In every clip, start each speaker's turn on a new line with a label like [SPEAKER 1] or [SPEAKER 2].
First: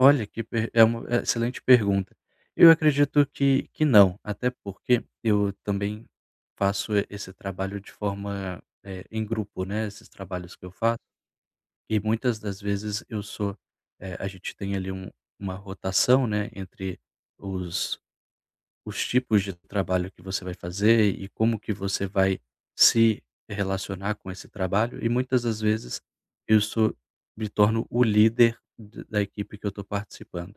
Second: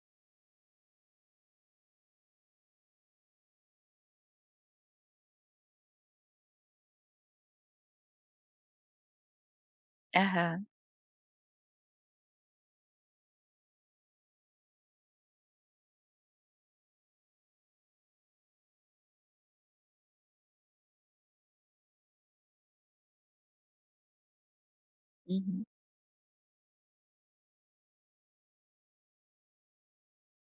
[SPEAKER 1] Olha que per é uma é excelente pergunta. Eu acredito que que não, até porque, eu também faço, eh, esse trabalho de forma, eh, em grupo, né, esses trabalhos que
[SPEAKER 2] Aham.
[SPEAKER 1] eu faço. E, muitas das vezes, eu sou, eh, a gente tem ali um uma rotação, né, entre os os tipos de trabalho que você vai fazer e como que você vai se relacionar com esse trabalho, e muitas das
[SPEAKER 2] Uhum.
[SPEAKER 1] vezes, eu sou me torno o líder d da equipe que eu estou participando.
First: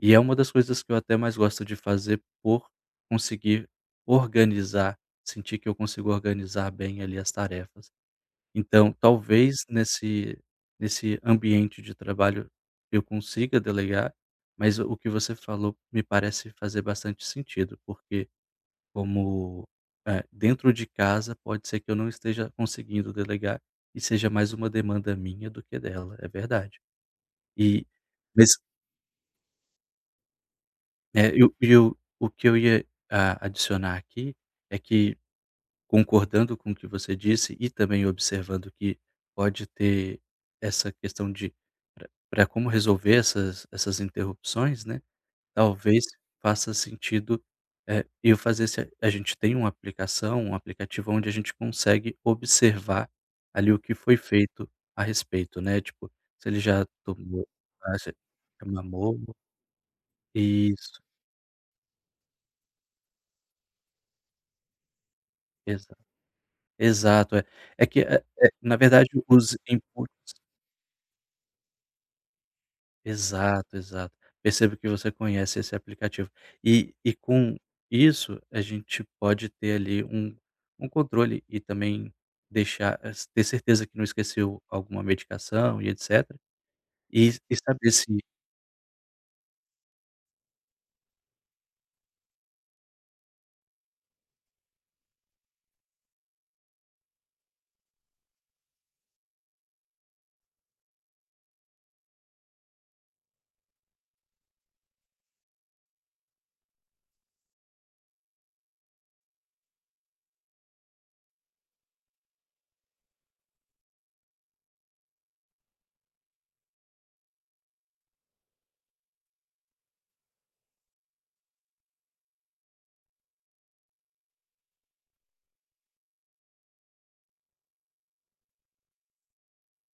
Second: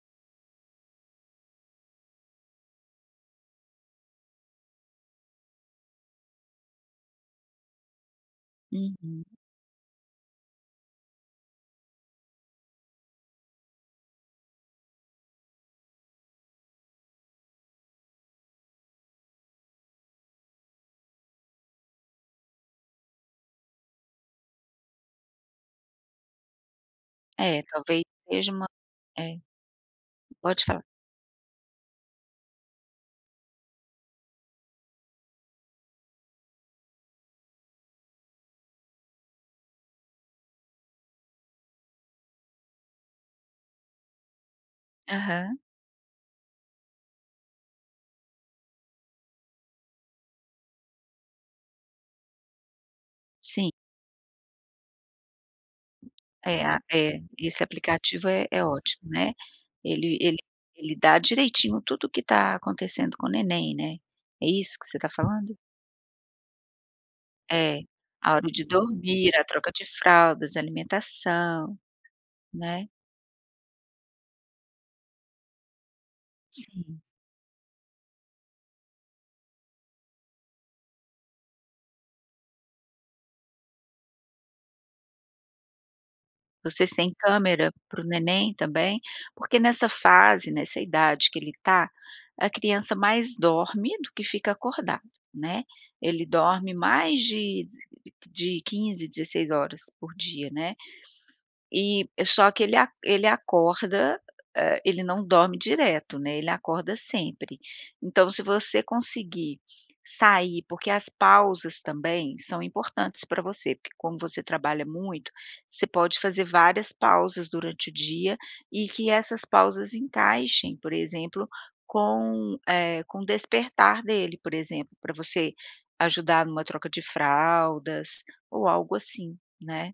[SPEAKER 1] E é uma das coisas que eu até mais gosto de fazer por conseguir organizar, sentir que eu consigo organizar bem ali as tarefas. Então,
[SPEAKER 2] Uhum.
[SPEAKER 1] talvez nesse nesse ambiente de trabalho eu consiga delegar, mas o que você falou me parece fazer bastante sentido, porque como, eh, dentro de casa, pode ser que eu não esteja conseguindo delegar, e seja mais uma demanda minha, do que dela. É verdade.
[SPEAKER 2] É.
[SPEAKER 1] E,
[SPEAKER 2] Talvez
[SPEAKER 1] mas
[SPEAKER 2] seja uma. É. Pode falar.
[SPEAKER 1] É. Eu eu o que eu ia, a adicionar aqui é que, concordando com o que você disse e também observando que pode ter essa questão de pra pra, como resolver essas essas interrupções, né,
[SPEAKER 2] Aham.
[SPEAKER 1] talvez faça sentido, eh, eu fazer se a a gente tem uma aplicação um aplicativo onde a gente consegue observar
[SPEAKER 2] Sim.
[SPEAKER 1] ali o que foi feito a respeito, né, tipo se ele
[SPEAKER 2] É. Ah,
[SPEAKER 1] já
[SPEAKER 2] é
[SPEAKER 1] tomou,,
[SPEAKER 2] Esse
[SPEAKER 1] [unintelligible]
[SPEAKER 2] aplicativo é é
[SPEAKER 1] já
[SPEAKER 2] ótimo, né.
[SPEAKER 1] mamou
[SPEAKER 2] Ele ele ele
[SPEAKER 1] Isso.
[SPEAKER 2] dá direitinho tudo o que tá acontecendo com o neném, né? É isso que você tá falando?
[SPEAKER 1] Exa Exato. É
[SPEAKER 2] É.
[SPEAKER 1] é que, eh
[SPEAKER 2] A hora
[SPEAKER 1] eh,
[SPEAKER 2] de
[SPEAKER 1] na verdade
[SPEAKER 2] dormir, a
[SPEAKER 1] os
[SPEAKER 2] troca de
[SPEAKER 1] inputs
[SPEAKER 2] fraldas, alimentação, né.
[SPEAKER 1] Exato, exato. Percebo que você conhece esse aplicativo. E
[SPEAKER 2] Sim.
[SPEAKER 1] e com isso a gente pode ter ali um um controle e também deixar es ter certeza que não esqueceu alguma medicação e etc.
[SPEAKER 2] Vocês têm
[SPEAKER 1] E e
[SPEAKER 2] câmera
[SPEAKER 1] saber
[SPEAKER 2] para o
[SPEAKER 1] se
[SPEAKER 2] neném também? Porque nessa fase, nessa idade que ele tá, a criança mais dorme do que fica acordado, né. Ele dorme mais de de de 15, 16h por dia, né. E, só que ele ele acorda, eh, ele não dorme direto, né, ele acorda sempre. Então, você conseguir sair, porque as pausas também são importantes pra você, porque como você trabalha muito, você pode fazer várias pausas durante o dia e que essas pausas encaixem, por exemplo, com, eh, com o despertar dele, por exemplo, pra você ajudar numa troca de fraldas, ou algo assim, né.